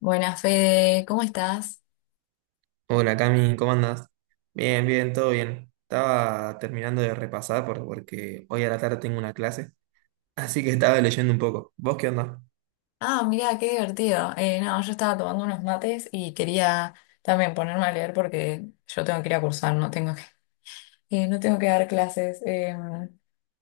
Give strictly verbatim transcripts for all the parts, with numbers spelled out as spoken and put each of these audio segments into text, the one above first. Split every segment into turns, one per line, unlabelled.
Buenas, Fede, ¿cómo estás?
Hola Cami, ¿cómo andas? Bien, bien, todo bien. Estaba terminando de repasar por- porque hoy a la tarde tengo una clase, así que estaba leyendo un poco. ¿Vos qué onda?
Ah, mira, qué divertido. Eh, no, yo estaba tomando unos mates y quería también ponerme a leer porque yo tengo que ir a cursar, no tengo que, eh, no tengo que dar clases. em,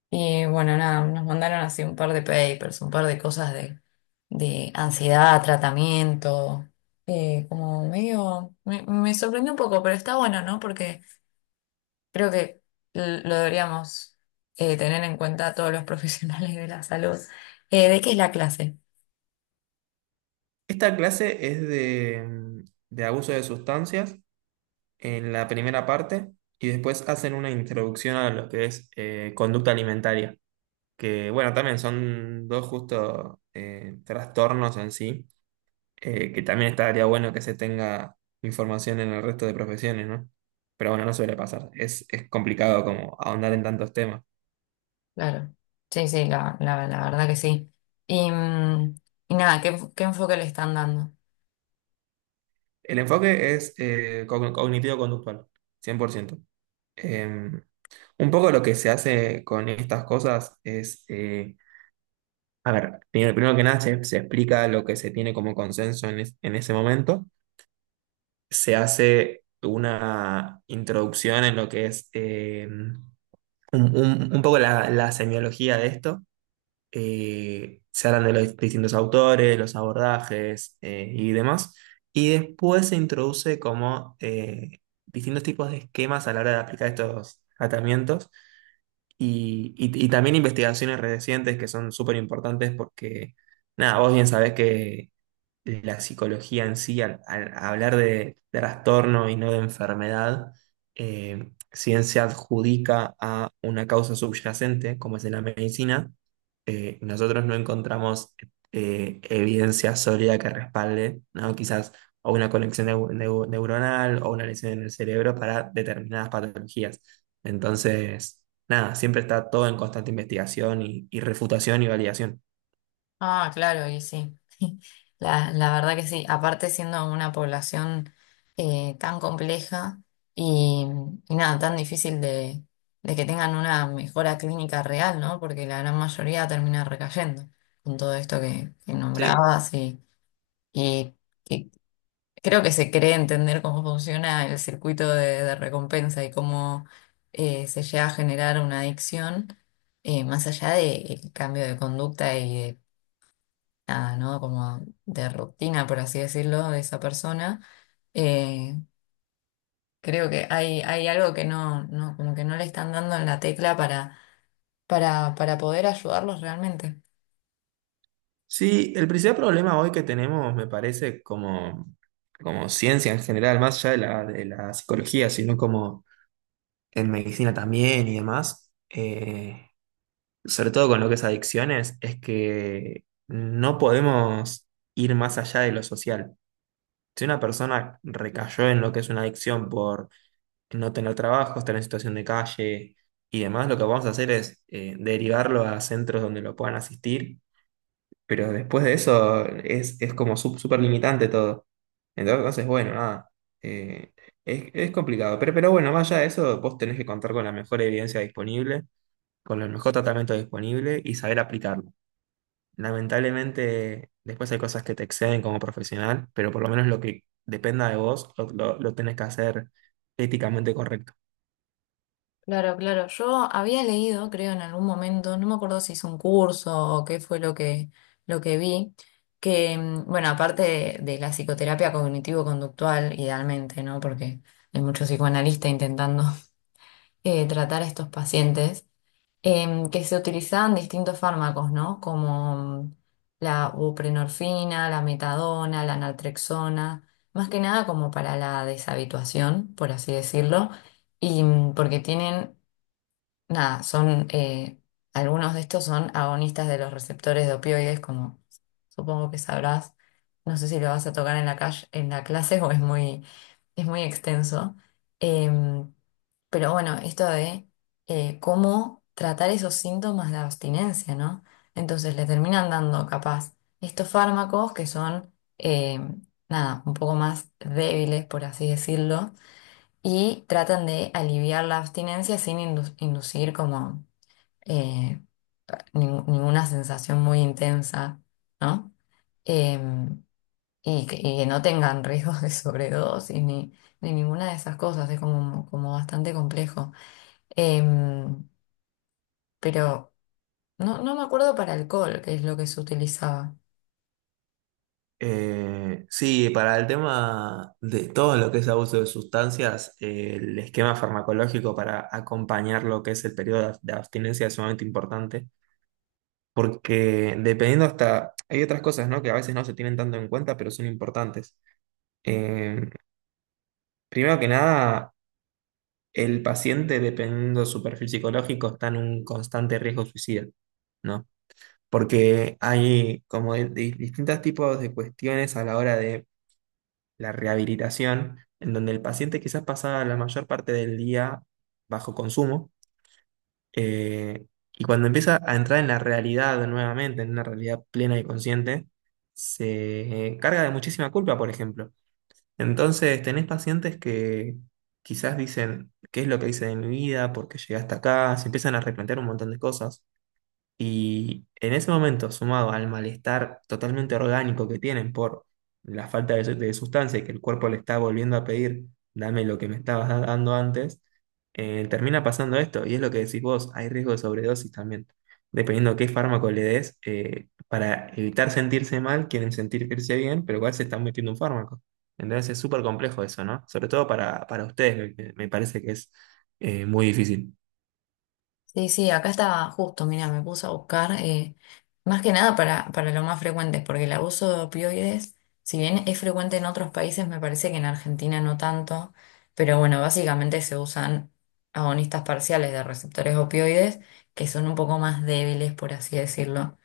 y bueno, nada, nos mandaron así un par de papers, un par de cosas de, de ansiedad, tratamiento, eh, como medio, me, me sorprendió un poco, pero está bueno, ¿no? Porque creo que l- lo deberíamos eh, tener en cuenta todos los profesionales de la salud. Eh, ¿de qué es la clase?
Esta clase es de, mm, de abuso de sustancias en la primera parte y después hacen una introducción a lo que es eh, conducta alimentaria, que bueno, también son dos justo eh, trastornos en sí eh, que también estaría bueno que se tenga información en el resto de profesiones, ¿no? Pero bueno, no suele pasar. Es, es complicado como ahondar en tantos temas.
Claro, sí, sí, la, la, la verdad que sí. Y, mm, y nada, ¿qué, qué enfoque le están dando?
El enfoque es eh, cogn- cognitivo-conductual, cien por ciento. Eh, un poco lo que se hace con estas cosas es, eh, a ver, primero, primero que nada se, se explica lo que se tiene como consenso en, es- en ese momento. Se hace una introducción en lo que es eh, un, un- un poco la la semiología de esto, eh, se hablan de los distintos autores, los abordajes eh, y demás, y después se introduce como eh, distintos tipos de esquemas a la hora de aplicar estos tratamientos y, y- y también investigaciones recientes que son súper importantes porque, nada, vos bien sabés que la psicología en sí, al, al hablar de trastorno y no de enfermedad, eh, si bien se adjudica a una causa subyacente, como es en la medicina, eh, nosotros no encontramos eh, evidencia sólida que respalde, ¿no? Quizás o una conexión neu- neu- neuronal o una lesión en el cerebro para determinadas patologías. Entonces, nada, siempre está todo en constante investigación y y refutación y validación.
Ah, claro, y sí, la, la verdad que sí. Aparte siendo una población eh, tan compleja y, y nada, tan difícil de, de que tengan una mejora clínica real, ¿no? Porque la gran mayoría termina recayendo con todo esto que, que
Sí.
nombrabas y, y Creo que se cree entender cómo funciona el circuito de, de recompensa y cómo eh, se llega a generar una adicción, eh, más allá del cambio de conducta y de, nada, ¿no? Como de rutina, por así decirlo, de esa persona. Eh, creo que hay, hay algo que no, no, como que no le están dando en la tecla para, para, para poder ayudarlos realmente.
Sí, el principal problema hoy que tenemos, me parece, como, como ciencia en general, más allá de la, de la psicología, sino como en medicina también y demás, eh, sobre todo con lo que es adicciones, es que no podemos ir más allá de lo social. Si una persona recayó en lo que es una adicción por no tener trabajo, estar en situación de calle y demás, lo que vamos a hacer es eh, derivarlo a centros donde lo puedan asistir, pero después de eso es, es como sup- súper limitante todo. Entonces, bueno, nada. eh, es, es complicado. Pero, pero bueno, más allá de eso, vos tenés que contar con la mejor evidencia disponible, con el mejor tratamiento disponible y saber aplicarlo. Lamentablemente, después hay cosas que te exceden como profesional, pero por lo menos lo que dependa de vos lo, lo lo tenés que hacer éticamente correcto.
Claro, claro. Yo había leído, creo, en algún momento, no me acuerdo si hice un curso o qué fue lo que, lo que vi, que, mm, bueno, aparte de, de la psicoterapia cognitivo-conductual, idealmente, ¿no? Porque hay muchos psicoanalistas intentando eh, tratar a estos pacientes, em, que se utilizaban distintos fármacos, ¿no? Como mm, la buprenorfina, la metadona, la naltrexona, más que nada como para la deshabituación, por así decirlo, y mm, porque tienen nada, son, eh, algunos de estos son agonistas de los receptores de opioides, como supongo que sabrás. No sé si lo vas a tocar en la calle, en la clase o es muy, es muy extenso. Em, pero bueno, esto de eh, cómo tratar esos síntomas de abstinencia, ¿no? Entonces le terminan dando capaz estos fármacos que son, em, nada, un poco más débiles, por así decirlo, y tratan de aliviar la abstinencia sin indu- inducir como eh, nin- ninguna sensación muy intensa, ¿no? Em, y, que y que no tengan riesgos de sobredosis ni, ni ninguna de esas cosas, es como, como bastante complejo. Em, pero no, no me acuerdo para alcohol, que es lo que se utilizaba.
Eh, sí, para el tema de todo lo que es abuso de sustancias, eh, el esquema farmacológico para acompañar lo que es el periodo de ab- de abstinencia es sumamente importante, porque dependiendo hasta, hay otras cosas, ¿no? Que a veces no se tienen tanto en cuenta, pero son importantes. Eh, Primero que nada, el paciente, dependiendo de su perfil psicológico, está en un constante riesgo suicida, ¿no? Porque hay como de- de distintos tipos de cuestiones a la hora de la rehabilitación, en donde el paciente quizás pasaba la mayor parte del día bajo consumo, eh, y cuando empieza a entrar en la realidad nuevamente, en una realidad plena y consciente, se carga de muchísima culpa, por ejemplo. Entonces, tenés pacientes que quizás dicen, ¿qué es lo que hice de mi vida? ¿Por qué llegué hasta acá? Se empiezan a replantear un montón de cosas. Y en ese momento, sumado al malestar totalmente orgánico que tienen por la falta de, su- de sustancia y que el cuerpo le está volviendo a pedir, dame lo que me estabas da- dando antes, eh, termina pasando esto. Y es lo que decís vos, hay riesgo de sobredosis también. Dependiendo qué fármaco le des, eh, para evitar sentirse mal, quieren sentirse bien, pero igual se están metiendo un fármaco. Entonces es súper complejo eso, ¿no? Sobre todo para, para ustedes, me, me- parece que es eh, muy difícil.
Sí, sí, acá estaba justo, mira, me puse a buscar, eh, más que nada para, para lo más frecuente, porque el abuso de opioides, si bien es frecuente en otros países, me parece que en Argentina no tanto, pero bueno, básicamente se usan agonistas parciales de receptores opioides, que son un poco más débiles, por así decirlo.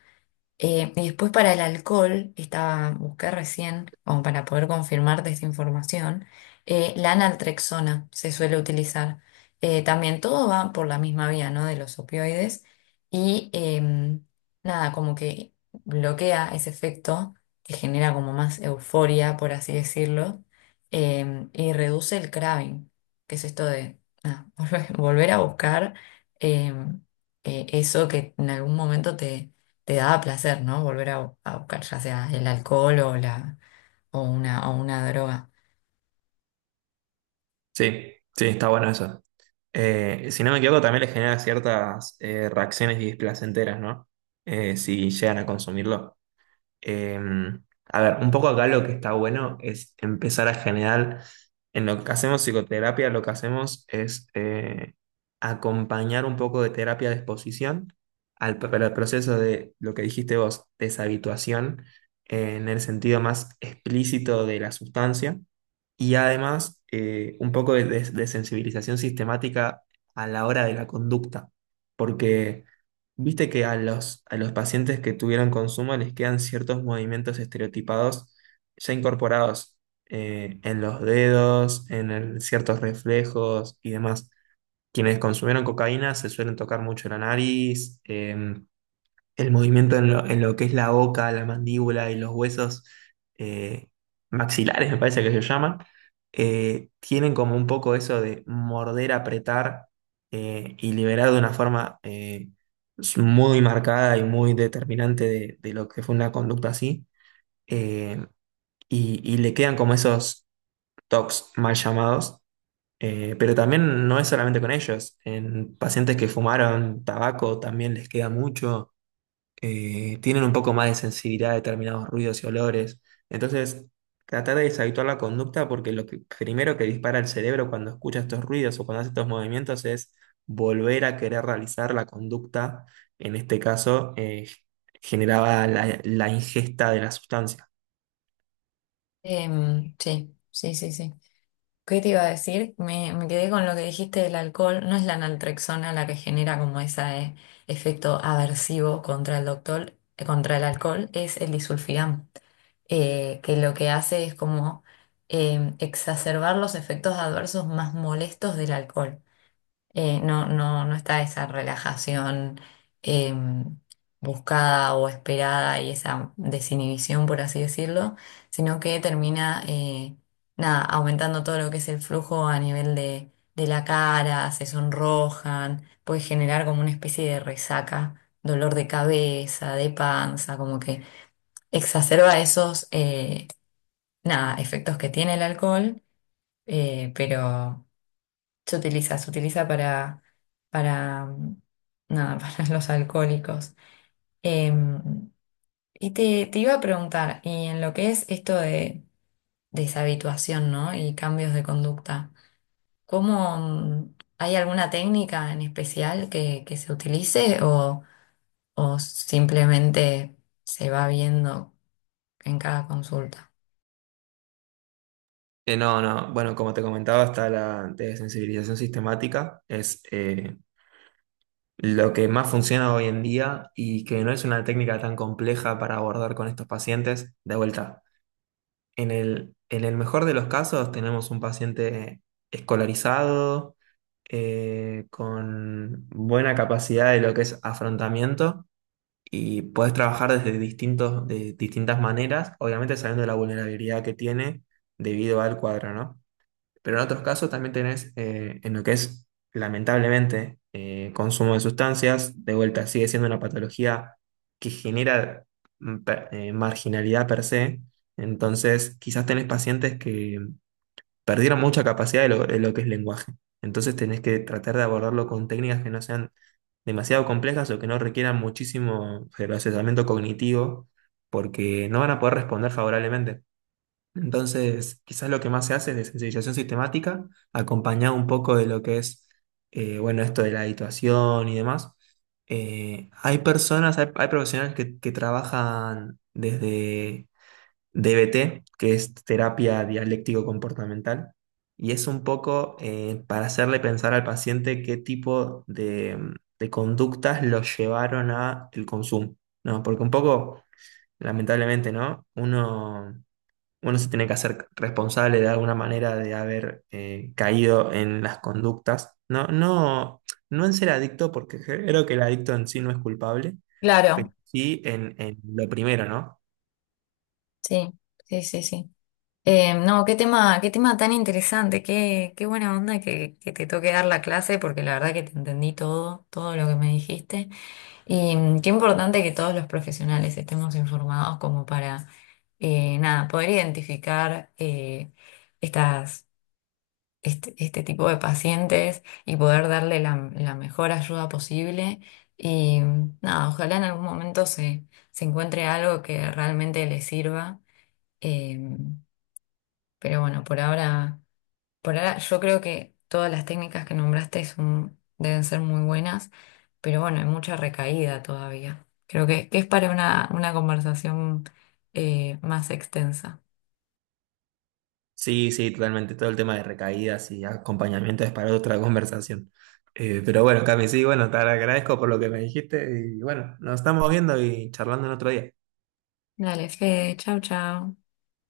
Eh, y después para el alcohol, estaba, busqué recién, como para poder confirmarte esta información, eh, la naltrexona se suele utilizar. Eh, también todo va por la misma vía, ¿no? De los opioides. Y em, nada, como que bloquea ese efecto que genera como más euforia, por así decirlo, em, y reduce el craving, que es esto de nada, volver volver a buscar em, eh, eso que en algún momento te te daba placer, ¿no? Volver a, bu- a buscar ya sea el alcohol o, la, o, una, o una droga.
Sí, sí, está bueno eso. Eh, si no me equivoco, también les genera ciertas eh, reacciones displacenteras, ¿no? Eh, si llegan a consumirlo. Eh, a ver, un poco acá lo que está bueno es empezar a generar, en lo que hacemos psicoterapia, lo que hacemos es eh, acompañar un poco de terapia de exposición al, pro- al proceso de lo que dijiste vos, deshabituación, eh, en el sentido más explícito de la sustancia, y además eh, un poco de, de de sensibilización sistemática a la hora de la conducta, porque... Viste que a los, a los pacientes que tuvieron consumo les quedan ciertos movimientos estereotipados ya incorporados, eh, en los dedos, en el- ciertos reflejos y demás. Quienes consumieron cocaína se suelen tocar mucho la nariz, em, el movimiento en lo, en lo que es la boca, la mandíbula y los huesos eh, maxilares, me parece que se llaman, eh, tienen como un poco eso de morder, apretar eh, y liberar de una forma eh, muy marcada y muy determinante de, de lo que fue una conducta así. Eh, y, y le quedan como esos tocs mal llamados. Eh, pero también no es solamente con ellos. En pacientes que fumaron tabaco también les queda mucho, eh, tienen un poco más de sensibilidad a determinados ruidos y olores. Entonces, tratar de deshabituar la conducta, porque lo que, primero que dispara el cerebro cuando escucha estos ruidos o cuando hace estos movimientos es volver a querer realizar la conducta, en este caso, eh, generaba la, la ingesta de la sustancia.
Em, sí, sí, sí, sí. ¿Qué te iba a decir? Me, me quedé con lo que dijiste del alcohol. No es la naltrexona la que genera como ese efecto aversivo contra el doctor, eh, contra el alcohol, es el disulfiram, eh, que lo que hace es como em, exacerbar los efectos adversos más molestos del alcohol. Eh, no, no, no está esa relajación eh, buscada o esperada y esa desinhibición, por así decirlo, sino que termina eh, nada, aumentando todo lo que es el flujo a nivel de, de la cara, se sonrojan, puede generar como una especie de resaca, dolor de cabeza, de panza, como que exacerba esos eh, nada, efectos que tiene el alcohol, eh, pero. Se utiliza, se utiliza para, para, mm, nada, para los alcohólicos. Em, y te, te iba a preguntar, y en lo que es esto de deshabituación, ¿no? Y cambios de conducta, ¿cómo, mm, hay alguna técnica en especial que, que se utilice o, o simplemente se va viendo en cada consulta?
Eh, no, no, bueno, como te comentaba, está la desensibilización sistemática, es eh, lo que más funciona hoy en día y que no es una técnica tan compleja para abordar con estos pacientes. De vuelta, en el, en el mejor de los casos tenemos un paciente escolarizado, eh, con buena capacidad de lo que es afrontamiento y puedes trabajar desde distintos, de distintas maneras, obviamente sabiendo la vulnerabilidad que tiene debido al cuadro, ¿no? Pero en otros casos también tenés eh, en lo que es, lamentablemente, eh, consumo de sustancias, de vuelta sigue siendo una patología que genera mm, per- eh, marginalidad per se. Entonces, quizás tenés pacientes que perdieron mucha capacidad de lo, de lo que es lenguaje. Entonces, tenés que tratar de abordarlo con técnicas que no sean demasiado complejas o que no requieran muchísimo procesamiento cognitivo, porque no van a poder responder favorablemente. Entonces, quizás lo que más se hace es de sensibilización sistemática, acompañado un poco de lo que es, eh, bueno, esto de la habituación y demás. Eh, hay personas, hay, hay profesionales que, que trabajan desde D B T, que es terapia dialéctico-comportamental, y es un poco eh, para hacerle pensar al paciente qué tipo de, mm, de conductas lo llevaron a el consumo, ¿no? Porque un poco, lamentablemente, ¿no? Uno uno se tiene que hacer responsable de alguna manera de haber eh, caído en las conductas. No, no, no en ser adicto, porque creo que el adicto en sí no es culpable, pero
Claro,
sí en, en lo primero, ¿no?
sí, sí, sí, sí. Eh, no, qué tema, qué tema tan interesante, qué, qué buena onda que, que te toque dar la clase, porque la verdad que te entendí todo, todo lo que me dijiste. Y mm, qué importante que todos los profesionales estemos informados como para, eh, nada, poder identificar eh, estas, este, este tipo de pacientes y poder darle la, la mejor ayuda posible. Y mm, nada, ojalá en algún momento se, se encuentre algo que realmente les sirva. Em, pero bueno, por ahora... Por ahora, yo creo que todas las técnicas que nombraste son- deben ser muy buenas, pero bueno, hay mucha recaída todavía. Creo que, que es para una, una conversación eh, más extensa.
Sí, sí, totalmente. Todo el tema de recaídas y acompañamiento es para otra conversación. Eh, pero bueno, Cami, sí, bueno, te agradezco por lo que me dijiste y bueno, nos estamos viendo y charlando en otro día.
Dale, Fede, chau, chau.